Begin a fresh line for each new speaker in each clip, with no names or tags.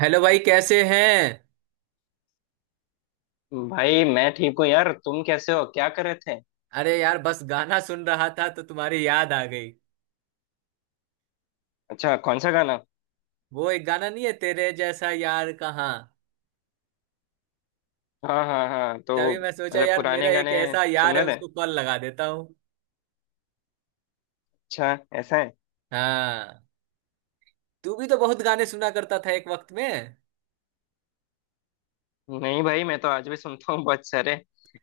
Hello भाई, कैसे हैं।
भाई मैं ठीक हूँ यार। तुम कैसे हो? क्या कर रहे थे?
अरे यार, बस गाना सुन रहा था तो तुम्हारी याद आ गई।
अच्छा, कौन सा गाना?
वो एक गाना नहीं है, तेरे जैसा यार कहाँ।
हाँ हाँ हाँ तो
तभी मैं सोचा
मतलब
यार, मेरा
पुराने
एक
गाने
ऐसा
सुन
यार है,
रहे थे?
उसको कॉल लगा देता हूँ।
अच्छा, ऐसा है?
हाँ। तू भी तो बहुत गाने सुना करता था एक वक्त में।
नहीं भाई, मैं तो आज भी सुनता हूँ बहुत सारे।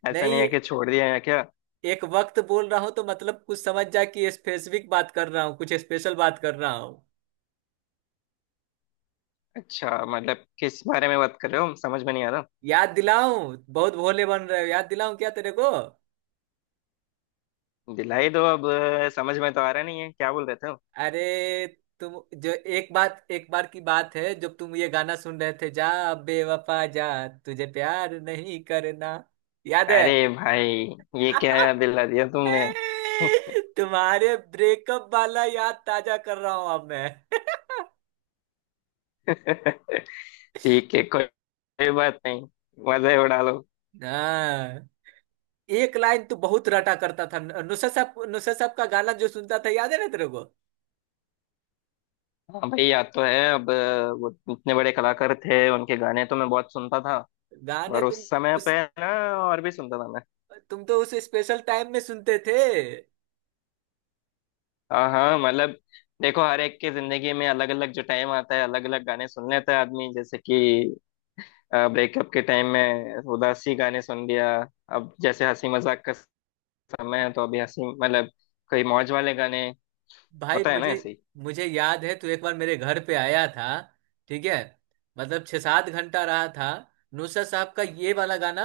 ऐसा नहीं
नहीं,
है कि छोड़ दिया या क्या।
एक वक्त बोल रहा हूँ तो मतलब कुछ समझ जा कि स्पेसिफिक बात कर रहा हूँ, कुछ स्पेशल बात कर रहा हूँ।
अच्छा मतलब किस बारे में बात कर रहे हो, समझ में नहीं आ रहा।
याद दिलाऊं, बहुत भोले बन रहे हो। याद दिलाऊं क्या तेरे को।
दिलाई दो अब। समझ में तो आ रहा नहीं है क्या बोल रहे थे।
अरे तुम, जो एक बात, एक बार की बात है, जब तुम ये गाना सुन रहे थे, जा बेवफा जा, तुझे प्यार नहीं करना, याद है।
अरे भाई, ये क्या याद दिला दिया तुमने।
तुम्हारे ब्रेकअप वाला याद ताजा कर रहा हूं अब मैं
ठीक है, कोई कोई बात नहीं। मजा ही उड़ा लो।
हाँ। एक लाइन तो बहुत रटा करता था नुसरत साहब का गाना जो सुनता था, याद है ना तेरे को।
हाँ भाई याद तो है। अब वो इतने बड़े कलाकार थे, उनके गाने तो मैं बहुत सुनता था।
गाने
और
तुम।
उस समय
उस
पे ना और भी सुनता था मैं।
तुम तो उस स्पेशल टाइम में सुनते थे।
हाँ हाँ मतलब देखो, हर एक की जिंदगी में अलग अलग जो टाइम आता है, अलग अलग गाने सुन लेता है आदमी। जैसे कि ब्रेकअप के टाइम में उदासी गाने सुन लिया। अब जैसे हंसी मजाक का समय है, तो अभी हंसी मतलब कोई मौज वाले गाने।
भाई
होता है ना
मुझे,
ऐसे
याद है तू एक बार मेरे घर पे आया था, ठीक है, मतलब छह सात घंटा रहा था। नुसरत साहब का ये वाला गाना,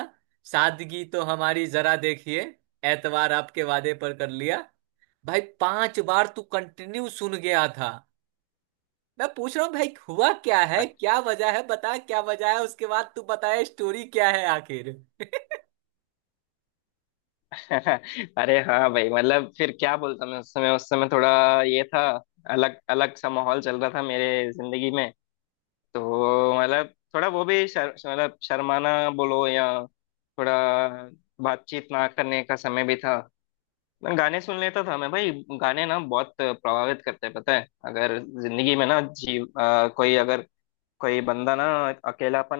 सादगी तो हमारी जरा देखिए, एतवार आपके वादे पर कर लिया। भाई पांच बार तू कंटिन्यू सुन गया था। मैं पूछ रहा हूँ भाई, हुआ क्या है,
ही।
क्या वजह है, बता क्या वजह है, उसके बाद तू बताए स्टोरी क्या है आखिर
अरे हाँ भाई, मतलब फिर क्या बोलता मैं। उस समय थोड़ा ये था। अलग अलग सा माहौल चल रहा था मेरे जिंदगी में। तो मतलब थोड़ा वो भी मतलब शर्माना बोलो या थोड़ा बातचीत ना करने का समय भी था। मैं गाने सुन लेता था मैं भाई। गाने ना बहुत प्रभावित करते हैं, पता है? अगर जिंदगी में ना जी कोई अगर, कोई बंदा ना अकेलापन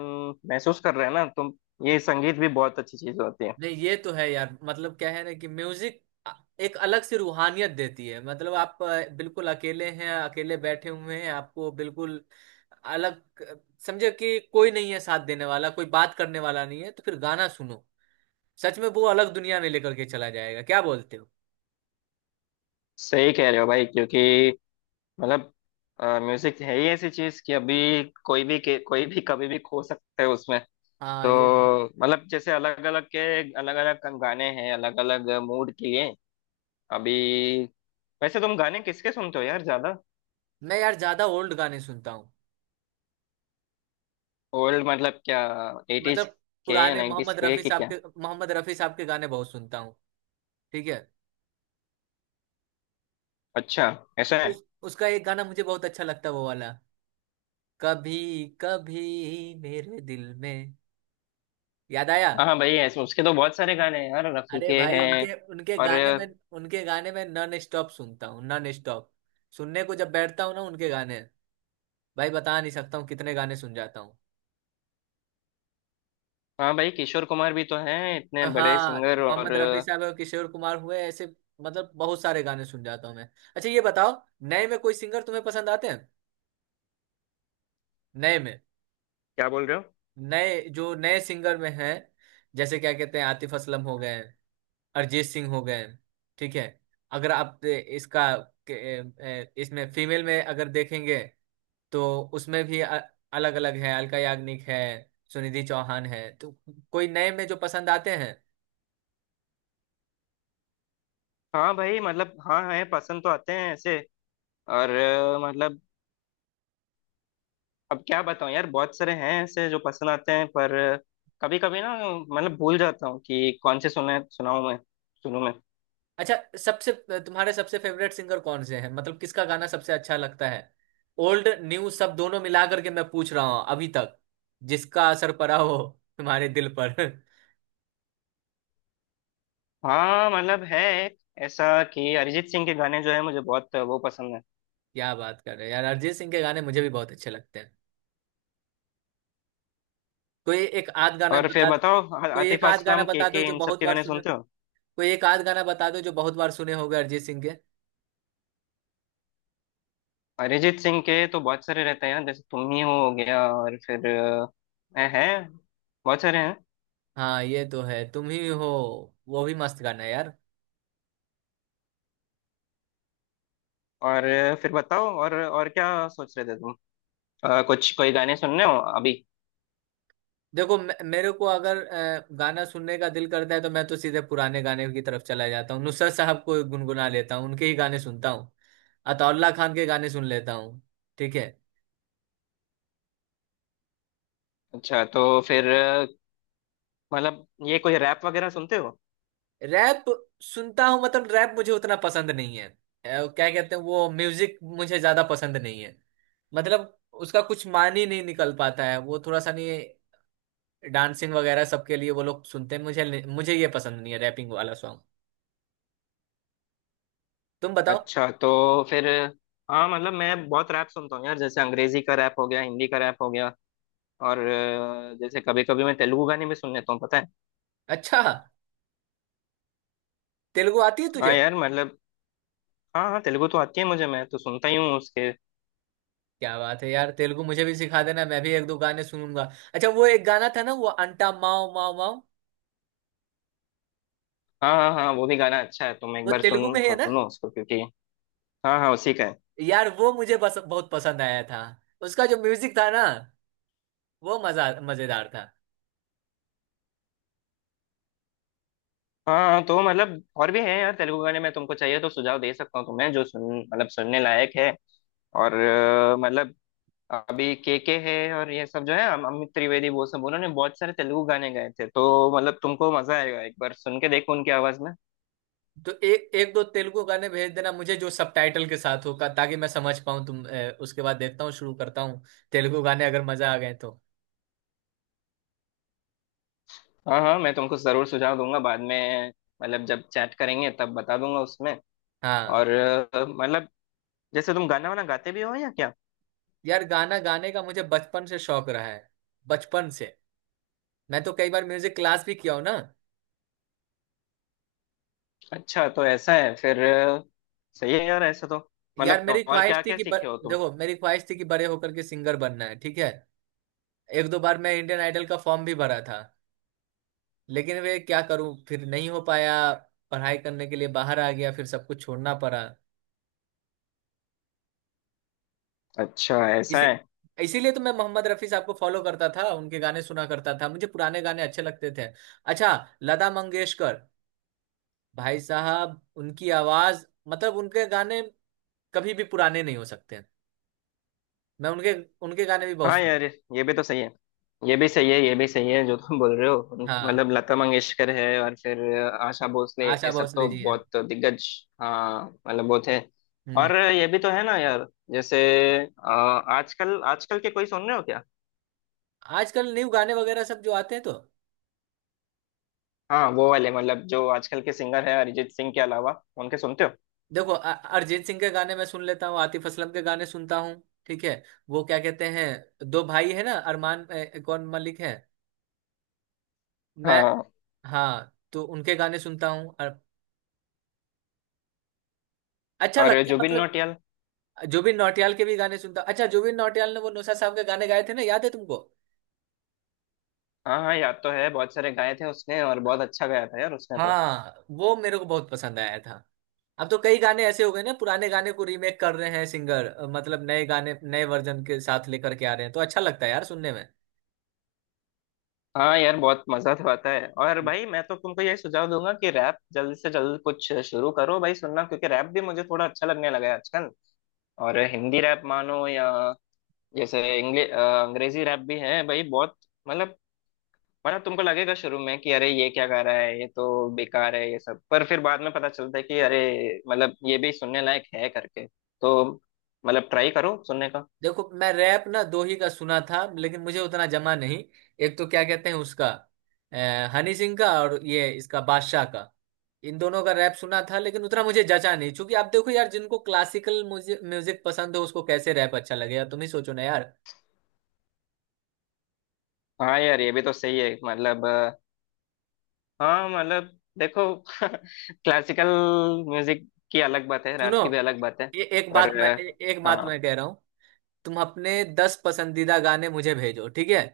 महसूस कर रहा है ना, तो ये संगीत भी बहुत अच्छी चीज होती है।
नहीं, ये तो है यार, मतलब क्या है ना कि म्यूजिक एक अलग सी रूहानियत देती है। मतलब आप बिल्कुल अकेले हैं, अकेले बैठे हुए हैं, आपको बिल्कुल अलग समझे कि कोई नहीं है साथ देने वाला, कोई बात करने वाला नहीं है, तो फिर गाना सुनो, सच में वो अलग दुनिया में लेकर के चला जाएगा। क्या बोलते हो।
सही कह रहे हो भाई, क्योंकि मतलब म्यूजिक है ही ऐसी चीज कि अभी कोई भी कभी भी खो सकते हैं उसमें।
हाँ ये तो है।
तो मतलब जैसे अलग अलग के, अलग अलग गाने हैं अलग अलग मूड के लिए। अभी वैसे तुम गाने किसके सुनते हो यार ज्यादा?
मैं यार ज्यादा ओल्ड गाने सुनता हूँ,
ओल्ड मतलब क्या, एटीज
मतलब
के या
पुराने।
नाइन्टीज
मोहम्मद
के
रफी
कि
साहब
क्या?
के मोहम्मद रफी साहब के गाने बहुत सुनता हूँ, ठीक है।
अच्छा, ऐसा है।
उसका एक गाना मुझे बहुत अच्छा लगता है, वो वाला कभी कभी मेरे दिल में, याद आया।
हाँ हाँ भाई ऐसे उसके तो बहुत सारे गाने हैं यार, रफी
अरे
के
भाई,
हैं।
उनके उनके
और
गाने में, उनके गाने में नॉन स्टॉप सुनता हूँ, नॉन स्टॉप। सुनने को जब बैठता हूँ ना उनके गाने, भाई बता नहीं सकता हूँ कितने गाने सुन जाता हूँ।
हाँ भाई, किशोर कुमार भी तो हैं इतने बड़े
हाँ,
सिंगर। और
मोहम्मद रफी साहब और किशोर कुमार हुए ऐसे, मतलब बहुत सारे गाने सुन जाता हूँ मैं। अच्छा ये बताओ, नए में कोई सिंगर तुम्हें पसंद आते हैं। नए में,
क्या बोल रहे हो।
नए, जो नए सिंगर में हैं, जैसे क्या कहते हैं, आतिफ असलम हो गए, अरिजीत सिंह हो गए, ठीक है। अगर आप ए, इसका के- ए, इसमें फीमेल में अगर देखेंगे, तो उसमें भी अलग अलग है, अलका याग्निक है, सुनिधि चौहान है, तो कोई नए में जो पसंद आते हैं।
हाँ भाई मतलब हाँ है, पसंद तो आते हैं ऐसे। और मतलब अब क्या बताऊँ यार, बहुत सारे हैं ऐसे जो पसंद आते हैं। पर कभी कभी ना मतलब भूल जाता हूँ कि कौन से सुने, सुनाऊँ मैं, सुनूँ मैं।
अच्छा, सबसे, तुम्हारे सबसे फेवरेट सिंगर कौन से हैं, मतलब किसका गाना सबसे अच्छा लगता है। ओल्ड न्यू सब दोनों मिला करके मैं पूछ रहा हूँ, अभी तक जिसका असर पड़ा हो तुम्हारे दिल पर
हाँ मतलब है एक ऐसा कि अरिजीत सिंह के गाने जो है मुझे बहुत वो पसंद है।
क्या बात कर रहे हो यार, अरिजीत सिंह के गाने मुझे भी बहुत अच्छे लगते हैं। कोई एक आध गाना
और फिर
बता।
बताओ,
कोई एक
आतिफ
आध गाना
असलम
बता दो
के
जो
इन सब
बहुत
के
बार
गाने
सुने।
सुनते हो?
कोई एक आध गाना बता दो जो बहुत बार सुने होगे अरिजीत सिंह के।
अरिजीत सिंह के तो बहुत सारे रहते हैं यार, जैसे तुम ही हो गया। और फिर है। बहुत सारे हैं।
हाँ ये तो है, तुम ही हो, वो भी मस्त गाना है यार।
और फिर बताओ, और क्या सोच रहे थे तुम? कुछ कोई गाने सुनने हो अभी?
देखो मेरे को अगर गाना सुनने का दिल करता है तो मैं तो सीधे पुराने गाने की तरफ चला जाता हूँ, नुसरत साहब को गुनगुना लेता हूँ, उनके ही गाने सुनता हूँ। अताउल्ला खान के गाने सुन लेता हूँ, ठीक है।
अच्छा तो फिर मतलब ये कोई रैप वगैरह सुनते हो?
रैप सुनता हूँ, मतलब रैप मुझे उतना पसंद नहीं है। क्या कहते हैं वो म्यूजिक, मुझे ज्यादा पसंद नहीं है। मतलब उसका कुछ मान ही नहीं निकल पाता है, वो थोड़ा सा नहीं। डांसिंग वगैरह सबके लिए वो लोग सुनते हैं, मुझे ये पसंद नहीं है रैपिंग वाला सॉन्ग। तुम बताओ।
अच्छा तो फिर हाँ मतलब मैं बहुत रैप सुनता हूँ यार। जैसे अंग्रेजी का रैप हो गया, हिंदी का रैप हो गया। और जैसे कभी कभी मैं तेलुगु गाने भी सुन लेता हूँ, पता है?
अच्छा, तेलुगु आती है
हाँ
तुझे।
यार मतलब हाँ हाँ, तेलुगु तो आती है मुझे, मैं तो सुनता ही हूँ उसके।
क्या बात है यार, तेलुगु मुझे भी सिखा देना, मैं भी एक दो गाने सुनूंगा। अच्छा, वो एक गाना था ना, वो अंटा माओ माओ माओ।
हाँ हाँ हाँ वो भी गाना अच्छा है, तुम एक
वो
बार
तेलुगु
सुन
में है ना।
सुन लो उसको, क्योंकि हाँ हाँ उसी का है।
यार वो मुझे बस बहुत पसंद आया था, उसका जो म्यूजिक था ना, वो मजा मजेदार था।
हाँ तो मतलब और भी है यार तेलुगु गाने में, तुमको चाहिए तो सुझाव दे सकता हूँ तुम्हें जो सुन मतलब सुनने लायक है। और मतलब अभी के है और ये सब जो है अमित त्रिवेदी, वो सब उन्होंने बहुत सारे तेलुगु गाने गाए थे, तो मतलब तुमको मजा आएगा एक बार सुन के देखो उनकी आवाज में।
तो एक एक दो तेलुगु गाने भेज देना मुझे जो सबटाइटल के साथ होगा ताकि मैं समझ पाऊँ तुम। उसके बाद देखता हूँ, शुरू करता हूँ तेलुगु गाने, अगर मजा आ गए तो।
हाँ हाँ मैं तुमको जरूर सुझाव दूंगा बाद में। मतलब जब चैट करेंगे तब बता दूंगा उसमें।
हाँ
और मतलब जैसे तुम गाना वाना गाते भी हो या क्या?
यार, गाना गाने का मुझे बचपन से शौक रहा है, बचपन से। मैं तो कई बार म्यूजिक क्लास भी किया हूँ ना।
अच्छा तो ऐसा है फिर सही है यार ऐसा तो।
यार
मतलब
मेरी
और
ख्वाहिश
क्या
थी
क्या
कि
सीखे हो तुम?
देखो, मेरी ख्वाहिश थी कि बड़े होकर के सिंगर बनना है, ठीक है। एक दो बार मैं इंडियन आइडल का फॉर्म भी भरा था, लेकिन वे क्या करूँ, फिर नहीं हो पाया। पढ़ाई करने के लिए बाहर आ गया, फिर सब कुछ छोड़ना पड़ा।
अच्छा, ऐसा
इसी
है।
इसीलिए तो मैं मोहम्मद रफी साहब को फॉलो करता था, उनके गाने सुना करता था, मुझे पुराने गाने अच्छे लगते थे। अच्छा, लता मंगेशकर, भाई साहब उनकी आवाज, मतलब उनके गाने कभी भी पुराने नहीं हो सकते। मैं उनके उनके गाने भी बहुत
हाँ
सुनता।
यार ये भी तो सही है, ये भी सही है, ये भी सही है जो तुम बोल रहे हो।
हाँ,
मतलब लता मंगेशकर है और फिर आशा भोसले,
आशा
ये सब तो
भोसले जी हैं।
बहुत दिग्गज। हाँ मतलब बहुत है।
हम्म।
और ये भी तो है ना यार, जैसे आजकल, आजकल के कोई सुन रहे हो क्या?
आजकल न्यू गाने वगैरह सब जो आते हैं तो
हाँ वो वाले मतलब जो आजकल के सिंगर है, अरिजीत सिंह के अलावा उनके सुनते हो?
देखो, अरिजीत सिंह के गाने मैं सुन लेता हूँ, आतिफ असलम के गाने सुनता हूँ, ठीक है। वो क्या कहते हैं, दो भाई है ना, अरमान कौन मलिक है मैं।
हाँ,
हाँ तो उनके गाने सुनता हूँ और अच्छा
और
लगता है
जुबिन
मतलब।
नौटियाल।
जुबिन नौटियाल के भी गाने सुनता हूँ। अच्छा, जुबिन नौटियाल ने वो नौशाद साहब के गाने गाए थे ना, याद है तुमको।
हाँ हाँ याद तो है, बहुत सारे गाए थे उसने और बहुत अच्छा गाया था यार उसने तो।
हाँ वो मेरे को बहुत पसंद आया था। अब तो कई गाने ऐसे हो गए ना, पुराने गाने को रीमेक कर रहे हैं सिंगर, मतलब नए गाने नए वर्जन के साथ लेकर के आ रहे हैं तो अच्छा लगता है यार सुनने में।
हाँ यार बहुत मजा तो आता है। और भाई मैं तो तुमको ये सुझाव दूंगा कि रैप जल्द से जल्द कुछ शुरू करो भाई सुनना, क्योंकि रैप भी मुझे थोड़ा अच्छा लगने लगा है आजकल। और हिंदी रैप मानो या जैसे इंग्लिश अंग्रेजी रैप भी है भाई बहुत। मतलब मतलब तुमको लगेगा शुरू में कि अरे ये क्या गा रहा है, ये तो बेकार है ये सब, पर फिर बाद में पता चलता है कि अरे मतलब ये भी सुनने लायक है करके। तो मतलब ट्राई करो सुनने का।
देखो मैं रैप ना दो ही का सुना था, लेकिन मुझे उतना जमा नहीं। एक तो क्या कहते हैं उसका, हनी सिंह का, और ये इसका बादशाह का, इन दोनों का रैप सुना था, लेकिन उतना मुझे जचा नहीं क्योंकि आप देखो यार, जिनको क्लासिकल म्यूजिक म्यूजिक पसंद हो उसको कैसे रैप अच्छा लगेगा, तुम ही सोचो ना यार।
हाँ यार ये भी तो सही है। मतलब हाँ मतलब देखो क्लासिकल म्यूजिक की अलग बात है,
सुनो,
रैप की भी अलग बात है। पर
एक बात मैं
हाँ
कह रहा हूँ, तुम अपने 10 पसंदीदा गाने मुझे भेजो, ठीक है,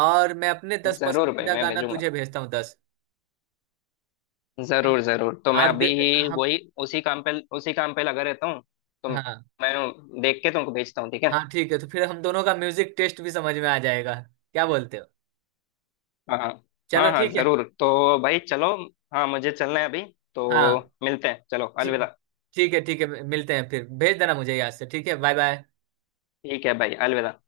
और मैं अपने दस
जरूर भाई,
पसंदीदा
मैं
गाना
भेजूंगा।
तुझे भेजता हूँ 10। ठीक?
जरूर जरूर। तो मैं
और
अभी ही
हम,
वही उसी काम पे उसी काम पे लगा रहता हूँ। तो
हाँ
मैं देख के तुमको भेजता हूँ, ठीक है?
हाँ, ठीक है तो फिर हम दोनों का म्यूजिक टेस्ट भी समझ में आ जाएगा, क्या बोलते हो।
हाँ हाँ।
चलो
हाँ हाँ
ठीक है।
जरूर। तो भाई चलो, हाँ मुझे चलना है अभी। तो
हाँ
मिलते हैं, चलो
ठी-
अलविदा।
ठीक है, ठीक है मिलते हैं, फिर भेज देना मुझे यहाँ से, ठीक है, बाय बाय।
ठीक है भाई, अलविदा।